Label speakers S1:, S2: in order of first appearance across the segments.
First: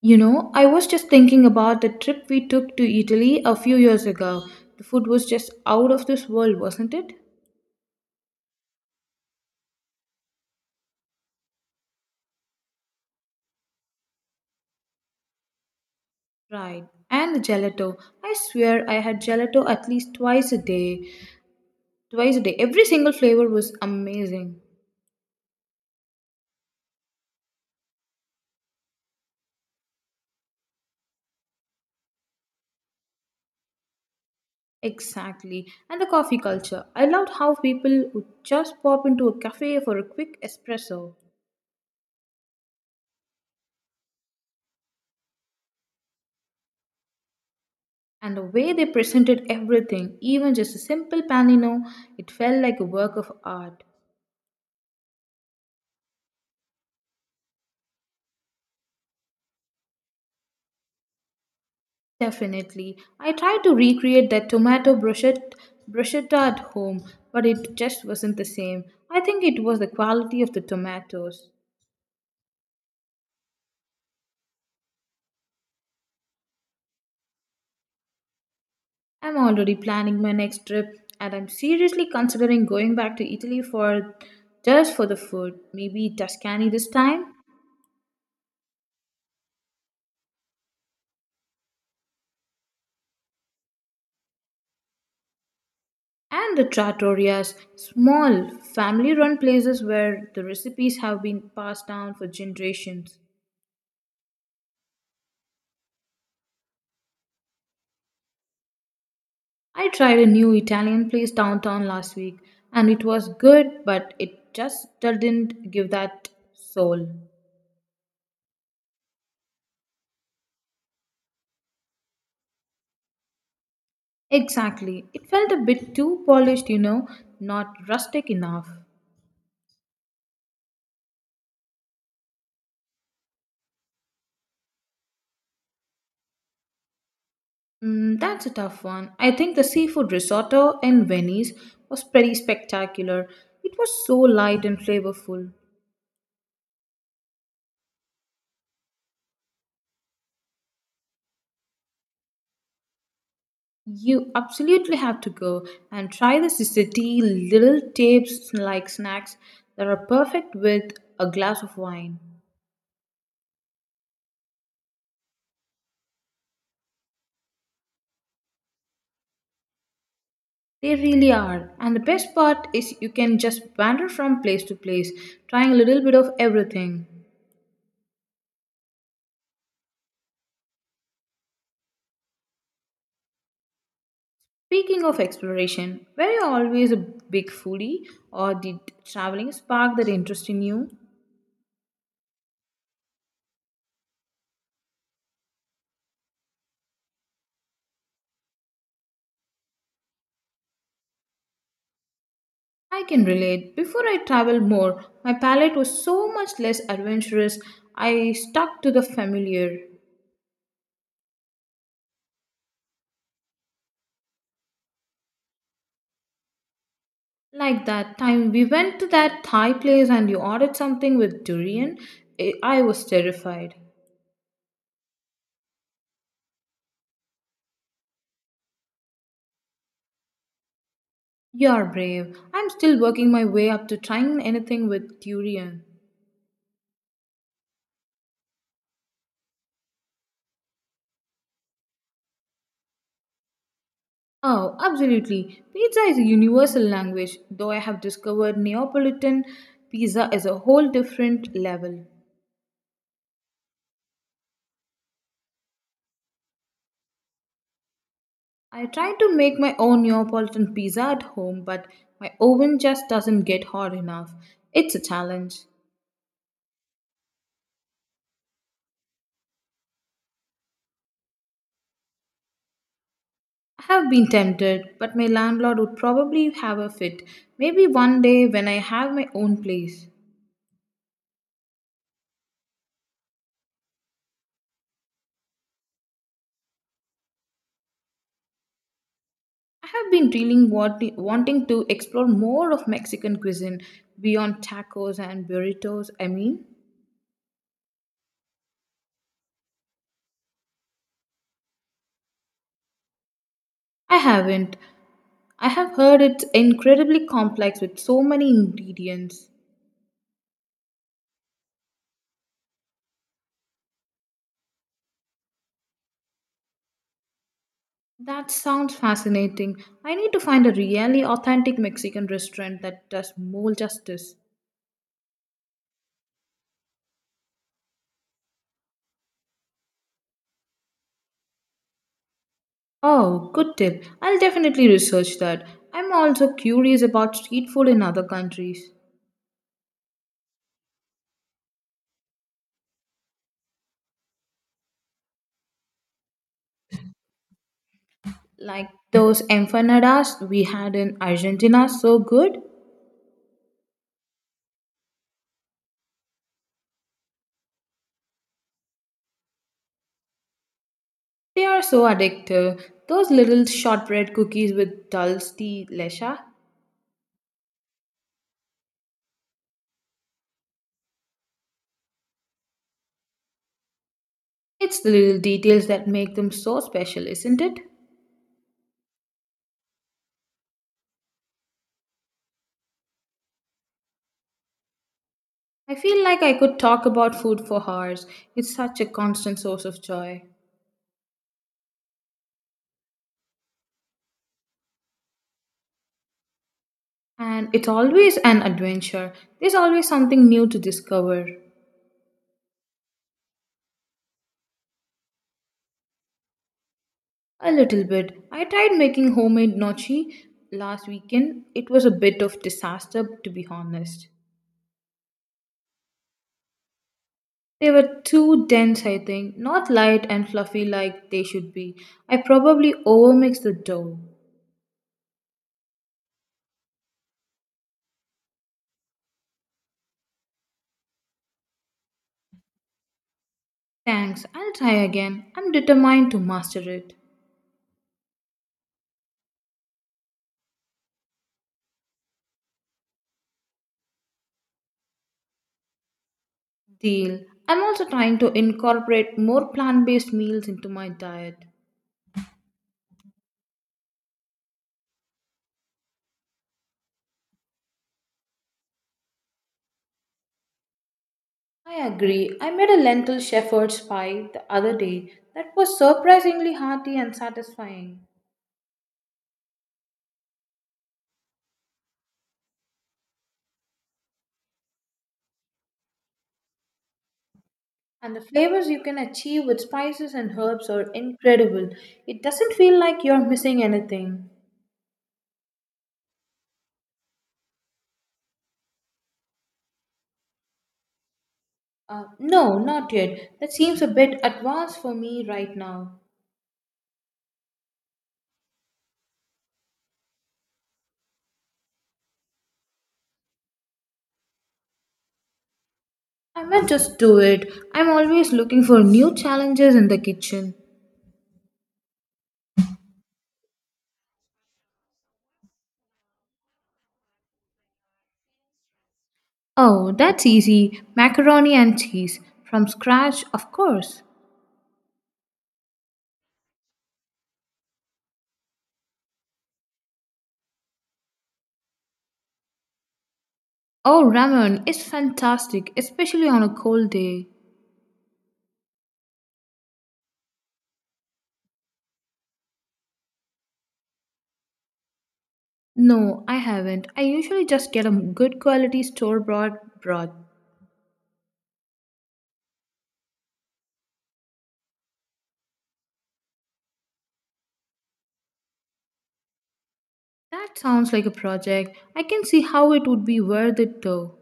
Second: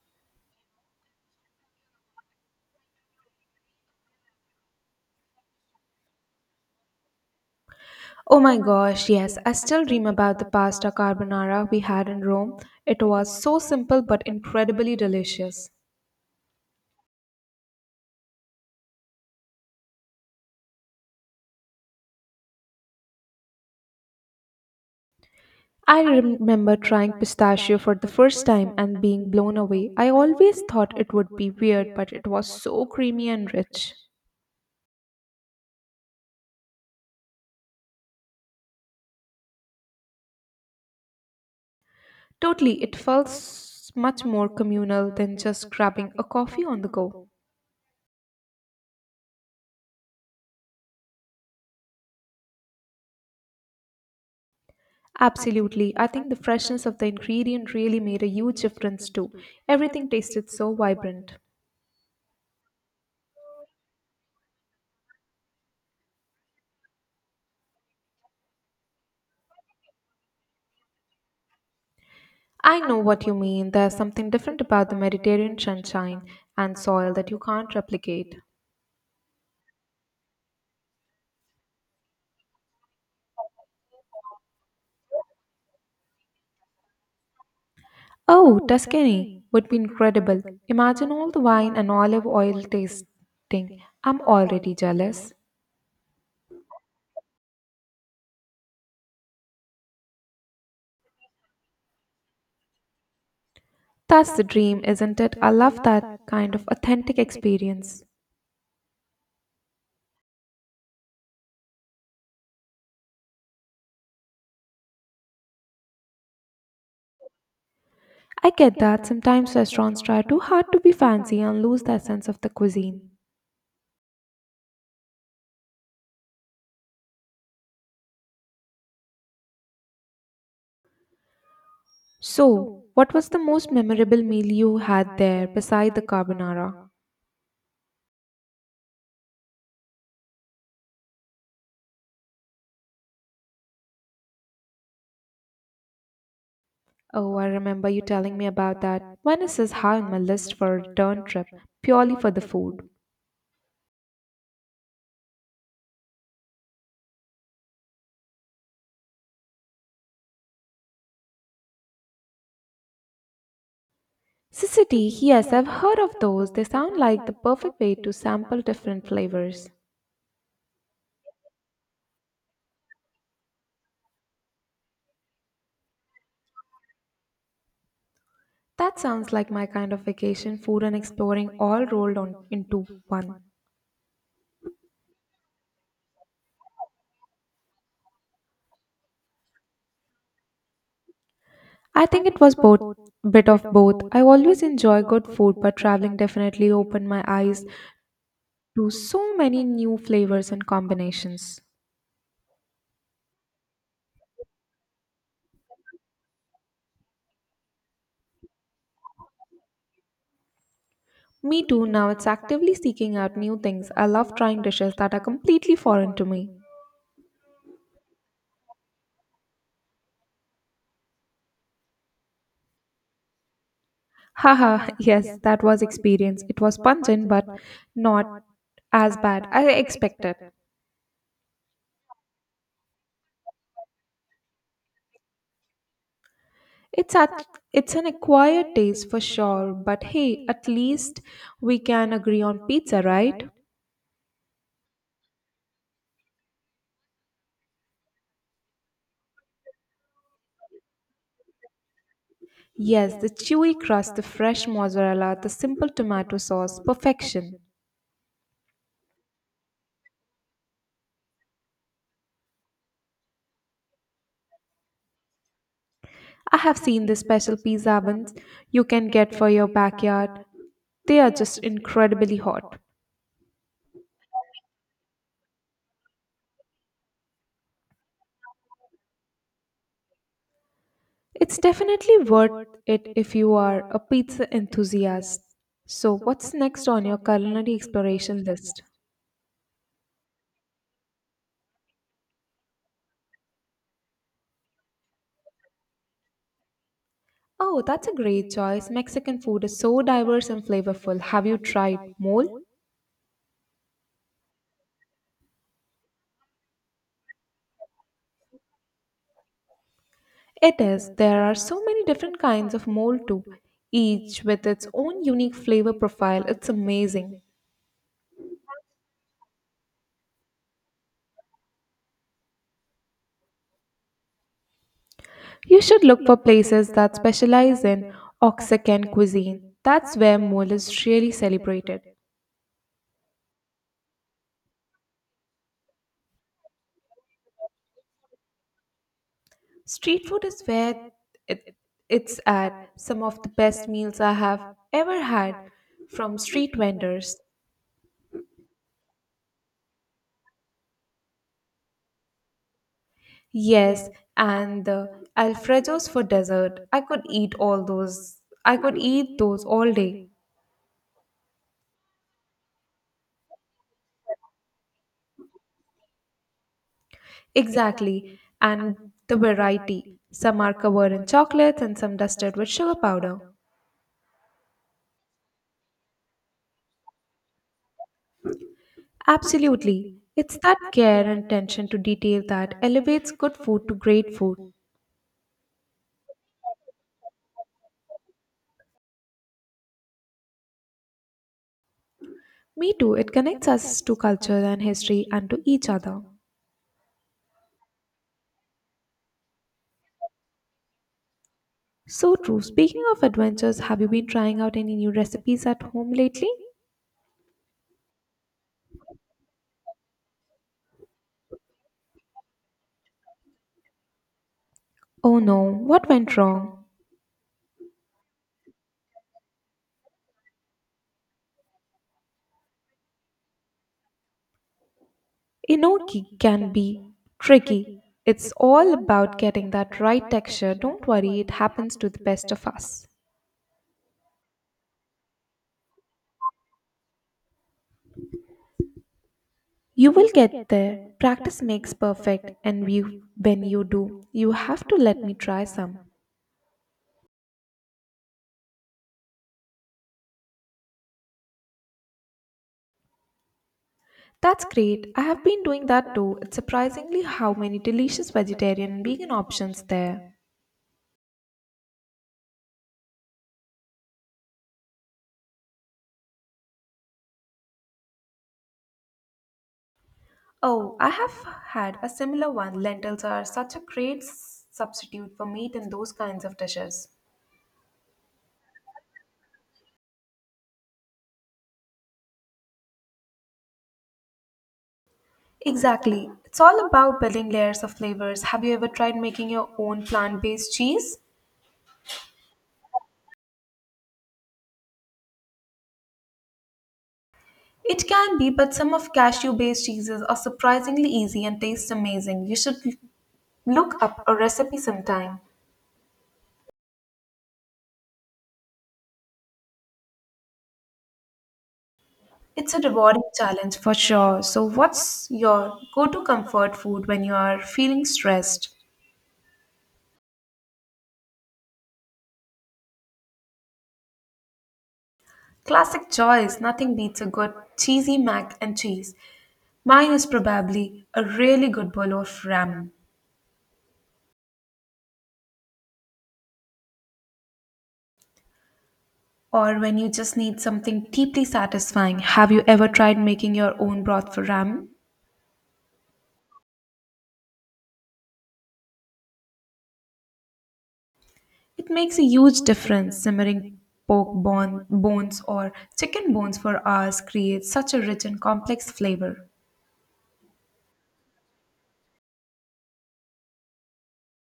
S1: You know, I was just thinking about the trip we took to Italy a few years ago. The food was just out of this world, wasn't it?
S2: Oh my gosh, yes, I still dream about the pasta carbonara we had in Rome. It was so simple but incredibly delicious.
S1: Right. And the gelato. I swear I had gelato at least twice a day. Twice a day. Every single flavor was amazing.
S2: I remember trying pistachio for the first time and being blown away. I always thought it would be weird, but it was so creamy and rich.
S1: Exactly. And the coffee culture. I loved how people would just pop into a cafe for a quick espresso.
S2: Totally, it felt much more communal than just grabbing a coffee on the go.
S1: And the way they presented everything, even just a simple panino, it felt like a work of art.
S2: Absolutely, I think the freshness of the ingredient really made a huge difference too. Everything tasted so vibrant.
S1: Definitely. I tried to recreate that tomato bruschetta at home, but it just wasn't the same. I think it was the quality of the tomatoes.
S2: I know what you mean. There's something different about the Mediterranean sunshine and soil that you can't replicate.
S1: I'm already planning my next trip and I'm seriously considering going back to Italy for just for the food, maybe Tuscany this time.
S2: Oh, Tuscany would be incredible. Imagine all the wine and olive oil tasting. I'm already jealous.
S1: And the trattorias, small family run places where the recipes have been passed down for generations.
S2: That's the dream, isn't it? I love that kind of authentic experience.
S1: I tried a new Italian place downtown last week and it was good, but it just didn't give that soul.
S2: I get that sometimes restaurants try too hard to be fancy and lose their sense of the cuisine.
S1: Exactly. It felt a bit too polished, you know, not rustic enough.
S2: So, what was the most memorable meal you had there beside the carbonara?
S1: Mm, that's a tough one. I think the seafood risotto in Venice was pretty spectacular. It was so light and flavorful.
S2: Oh, I remember you telling me about that. Venice is high on my list for a return trip, purely for the food.
S1: You absolutely have to go and try the city little tapes like snacks that are perfect with a glass of wine.
S2: Sicily, yes, I've heard of those. They sound like the perfect way to sample different flavors.
S1: They really are. And the best part is you can just wander from place to place, trying a little bit of everything.
S2: That sounds like my kind of vacation, food and exploring all rolled on into one.
S1: Speaking of exploration, were you always a big foodie or did traveling spark that interest in you?
S2: I think it was both bit of both. I always enjoy good food, but traveling definitely opened my eyes to so many new flavors and combinations.
S1: I can relate. Before I traveled more, my palate was so much less adventurous. I stuck to the familiar.
S2: Me too, now it's actively seeking out new things. I love trying dishes that are completely foreign to me.
S1: Like that time we went to that Thai place and you ordered something with durian, I was terrified.
S2: Haha, yes, that was experience. It was pungent but not as bad as I expected.
S1: You're brave. I'm still working my way up to trying anything with durian.
S2: It's at it's an acquired taste for sure, but hey, at least we can agree on pizza, right?
S1: Oh, absolutely. Pizza is a universal language, though I have discovered Neapolitan pizza is a whole different level.
S2: Yes, the chewy crust, the fresh mozzarella, the simple tomato sauce, perfection.
S1: I tried to make my own Neapolitan pizza at home, but my oven just doesn't get hot enough. It's a challenge.
S2: I have seen the special pizza ovens you can get for your backyard. They are just incredibly hot.
S1: I have been tempted, but my landlord would probably have a fit. Maybe one day when I have my own place.
S2: It's definitely worth it if you are a pizza enthusiast. So, what's next on your culinary exploration list?
S1: I have been really wanting to explore more of Mexican cuisine beyond tacos and burritos. I mean,
S2: Oh, that's a great choice. Mexican food is so diverse and flavorful. Have you tried mole?
S1: I haven't. I have heard it's incredibly complex with so many ingredients.
S2: It is. There are so many different kinds of mole too, each with its own unique flavor profile. It's amazing.
S1: That sounds fascinating. I need to find a really authentic Mexican restaurant that does more justice.
S2: You should look for places that specialize in Oaxacan cuisine. That's where mole is really celebrated.
S1: Oh, good tip. I'll definitely research that. I'm also curious about street food in other countries.
S2: Street food is it, it's at. Some of the best meals I have ever had from street vendors.
S1: Like those empanadas we had in Argentina, so good.
S2: Yes, and the Alfredos for dessert. I could eat all those. I could eat those all day.
S1: They are so addictive. Those little shortbread cookies with dulce de leche.
S2: Exactly. And the variety. Some are covered in chocolate and some dusted with sugar powder.
S1: It's the little details that make them so special, isn't it?
S2: Absolutely. It's that care and attention to detail that elevates good food to great food.
S1: I feel like I could talk about food for hours. It's such a constant source of joy.
S2: Me too, it connects us to culture and history and to each other.
S1: And it's always an adventure. There's always something new to discover.
S2: So true. Speaking of adventures, have you been trying out any new recipes at home lately?
S1: A little bit. I tried making homemade nochi last weekend. It was a bit of disaster to be honest.
S2: Oh no, what went wrong?
S1: They were too dense, I think, not light and fluffy like they should be. I probably overmixed the dough.
S2: Enoki can be tricky. It's all about getting that right texture. Don't worry, it happens to the best of us.
S1: Thanks, I'll try again. I'm determined to master it.
S2: You will get there. Practice makes perfect, and you, when you do, you have to let me try some.
S1: Deal. I'm also trying to incorporate more plant based meals into my diet.
S2: That's great. I have been doing that too. It's surprisingly how many delicious vegetarian and vegan options there.
S1: I agree. I made a lentil shepherd's pie the other day that was surprisingly hearty and satisfying.
S2: Oh, I have had a similar one. Lentils are such a great substitute for meat in those kinds of dishes.
S1: And the flavors you can achieve with spices and herbs are incredible. It doesn't feel like you're missing anything.
S2: Exactly. It's all about building layers of flavors. Have you ever tried making your own plant based cheese?
S1: No, not yet. That seems a bit advanced for me right now.
S2: It can be, but some of cashew based cheeses are surprisingly easy and taste amazing. You should look up a recipe sometime.
S1: I might just do it. I'm always looking for new challenges in the kitchen.
S2: It's a rewarding challenge for sure. So, what's your go to comfort food when you are feeling stressed?
S1: Oh, that's easy. Macaroni and cheese. From scratch, of course.
S2: Classic choice, nothing beats a good cheesy mac and cheese. Mine is probably a really good bowl of ramen.
S1: Oh, ramen is fantastic, especially on a cold day.
S2: Or when you just need something deeply satisfying, have you ever tried making your own broth for ramen?
S1: No, I haven't. I usually just get a good quality store bought broth.
S2: It makes a huge difference. Simmering bones or chicken bones for hours creates such a rich and complex flavor.
S1: That sounds like a project. I can see how it would be worth it though.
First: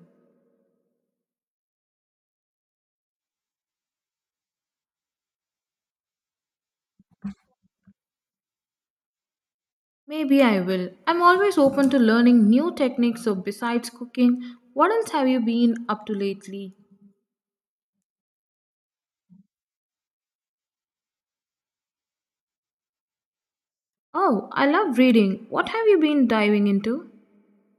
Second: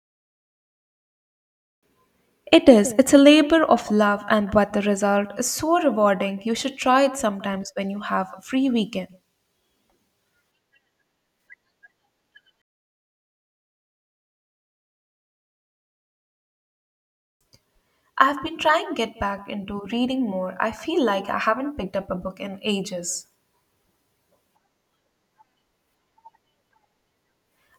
S2: It is. It's a labor of love, and but the result is so rewarding. You should try it sometimes when you have a free weekend.
S1: Maybe I will. I'm always open to learning new techniques, so besides cooking, what else have you been up to lately?
S2: I've been trying to get back into reading more. I feel like I haven't picked up a book in ages.
S1: Oh, I love reading. What have you been diving into?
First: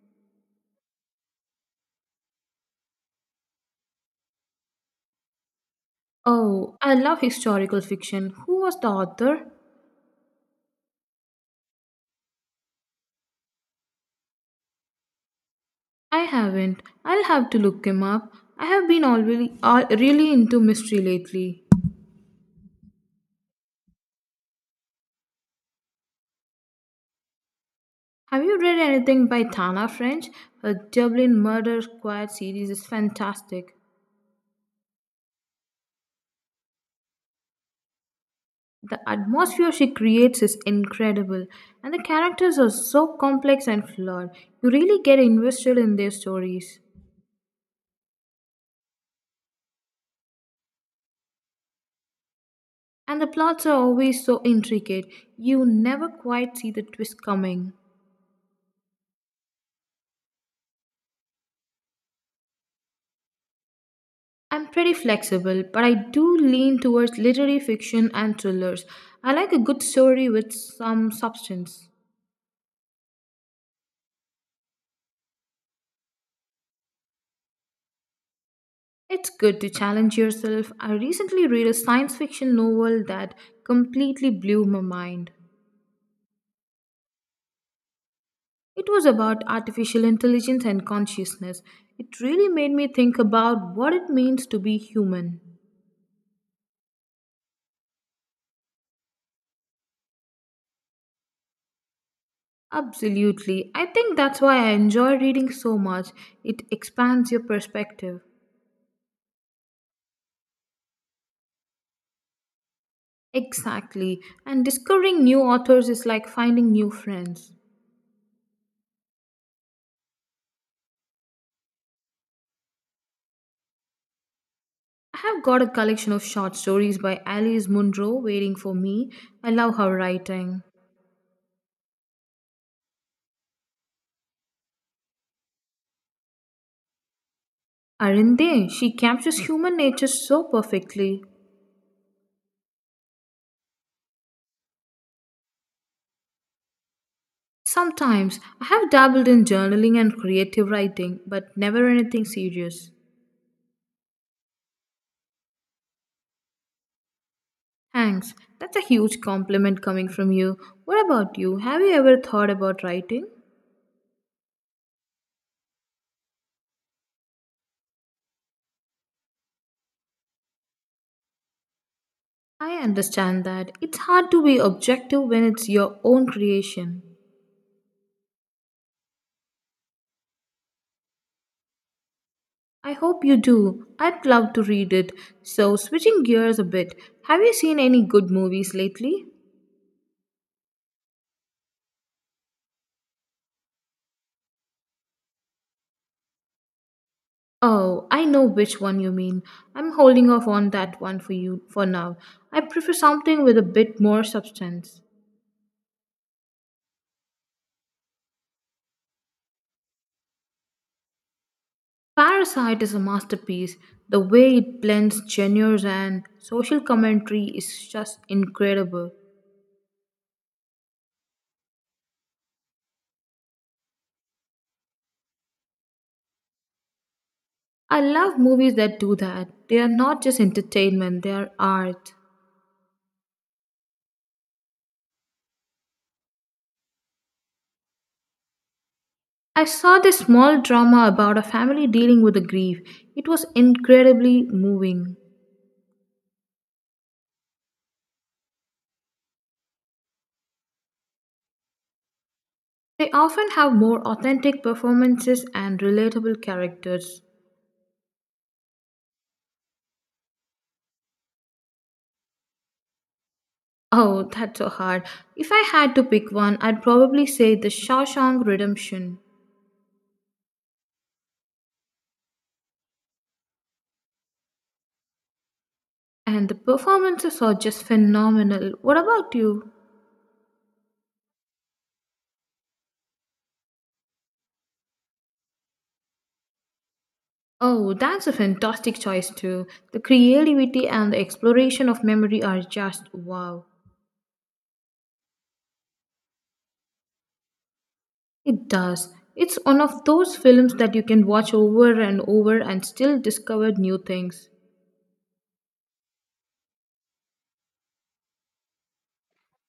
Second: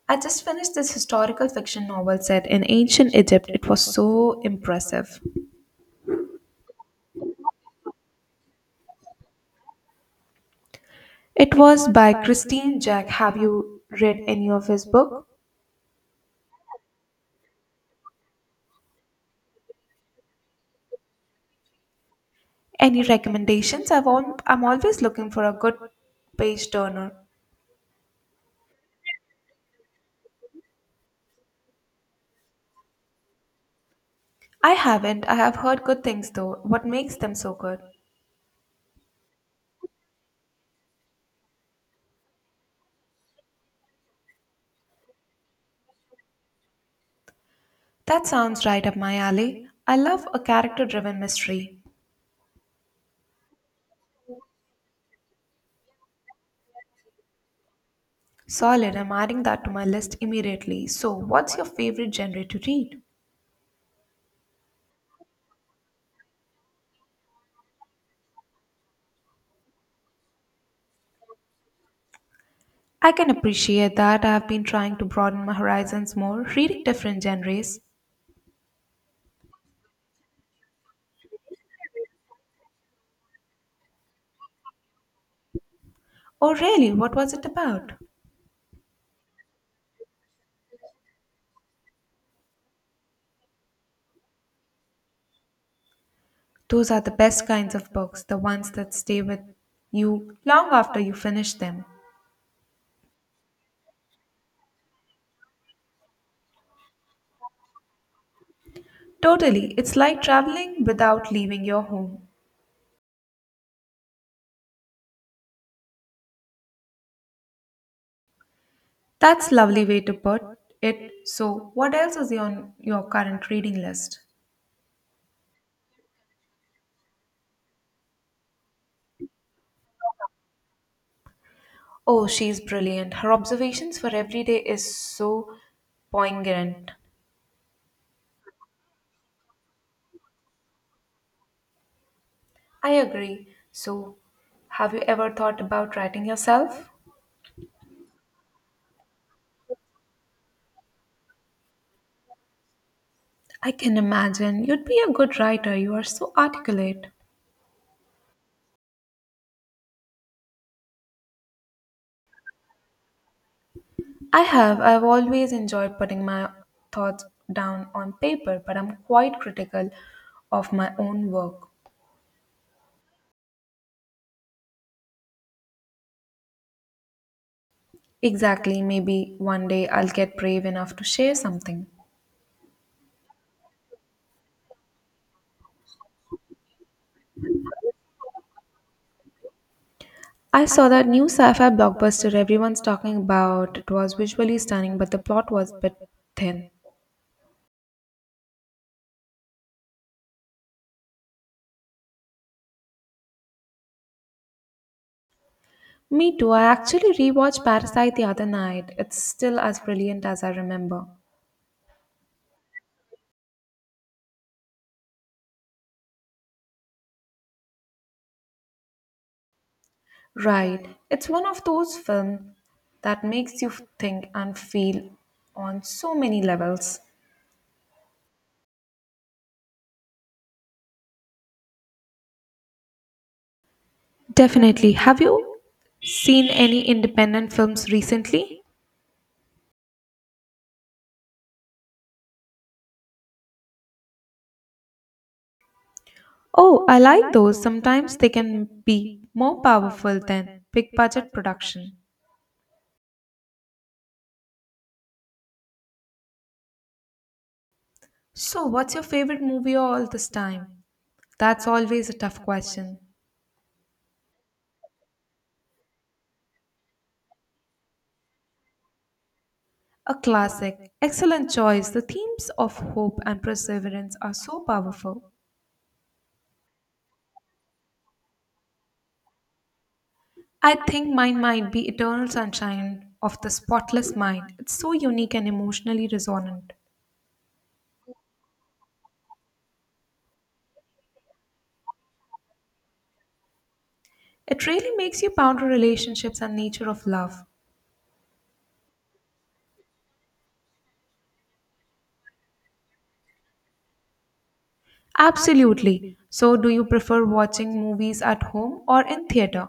S2: I just finished this historical fiction novel set in ancient Egypt. It was so impressive.
S1: Oh, I love historical fiction. Who was the author?
S2: It was by Christine Jack. Have you read any of his book?
S1: I haven't. I'll have to look him up. I have been already really into mystery lately.
S2: Any recommendations? I'm always looking for a good page turner.
S1: Have you read anything by Tana French? Her Dublin Murder Squad series is fantastic.
S2: I haven't. I have heard good things though. What makes them so good?
S1: The atmosphere she creates is incredible, and the characters are so complex and flawed. You really get invested in their stories.
S2: That sounds right up my alley. I love a character driven mystery.
S1: And the plots are always so intricate, you never quite see the twist coming.
S2: Solid. I'm adding that to my list immediately. So, what's your favorite genre to read?
S1: I'm pretty flexible, but I do lean towards literary fiction and thrillers. I like a good story with some substance.
S2: I can appreciate that. I have been trying to broaden my horizons more, reading different genres.
S1: It's good to challenge yourself. I recently read a science fiction novel that completely blew my mind.
S2: Oh, really? What was it about?
S1: It was about artificial intelligence and consciousness. It really made me think about what it means to be human.
S2: Those are the best kinds of books, the ones that stay with you long after you finish them.
S1: Absolutely. I think that's why I enjoy reading so much. It expands your perspective.
S2: Totally. It's like traveling without leaving your home.
S1: Exactly. And discovering new authors is like finding new friends.
S2: That's lovely way to put it. So, what else is on your current reading list?
S1: I have got a collection of short stories by Alice Munro waiting for me. I love her writing.
S2: Oh, she's brilliant. Her observations for every day is so poignant.
S1: Aren't they? She captures human nature so perfectly.
S2: I agree. So, have you ever thought about writing yourself?
S1: Sometimes I have dabbled in journaling and creative writing, but never anything serious.
S2: I can imagine. You'd be a good writer. You are so articulate.
S1: Thanks, that's a huge compliment coming from you. What about you? Have you ever thought about writing?
S2: I have. I've always enjoyed putting my thoughts down on paper, but I'm quite critical of my own work.
S1: I understand that it's hard to be objective when it's your own creation.
S2: Exactly, maybe one day I'll get brave enough to share something.
S1: I hope you do. I'd love to read it. So, switching gears a bit, have you seen any good movies lately?
S2: I saw that new sci fi blockbuster everyone's talking about. It was visually stunning, but the plot was a bit thin.
S1: Oh, I know which one you mean. I'm holding off on that one for you for now. I prefer something with a bit more substance.
S2: Me too, I actually rewatched Parasite the other night. It's still as brilliant as I remember.
S1: Parasite is a masterpiece. The way it blends genres and social commentary is just incredible.
S2: Right, it's one of those films that makes you think and feel on so many levels.
S1: I love movies that do that. They are not just entertainment, they are art.
S2: Definitely. Have you seen any independent films recently?
S1: I saw this small drama about a family dealing with the grief. It was incredibly moving.
S2: Oh, I like those. Sometimes they can be more powerful than big budget production.
S1: They often have more authentic performances and relatable characters.
S2: So, what's your favorite movie all this time? That's always a tough question.
S1: Oh, that's so hard. If I had to pick one, I'd probably say The Shawshank Redemption.
S2: A classic. Excellent choice. The themes of hope and perseverance are so powerful.
S1: And the performances are just phenomenal. What about you?
S2: I think mine might be Eternal Sunshine of the Spotless Mind. It's so unique and emotionally resonant.
S1: Oh, that's a fantastic choice too. The creativity and the exploration of memory are just wow.
S2: It really makes you ponder relationships and nature of love.
S1: It does. It's one of those films that you can watch over and over and still discover new things.
S2: Absolutely. So, do you prefer watching movies at home or in theater?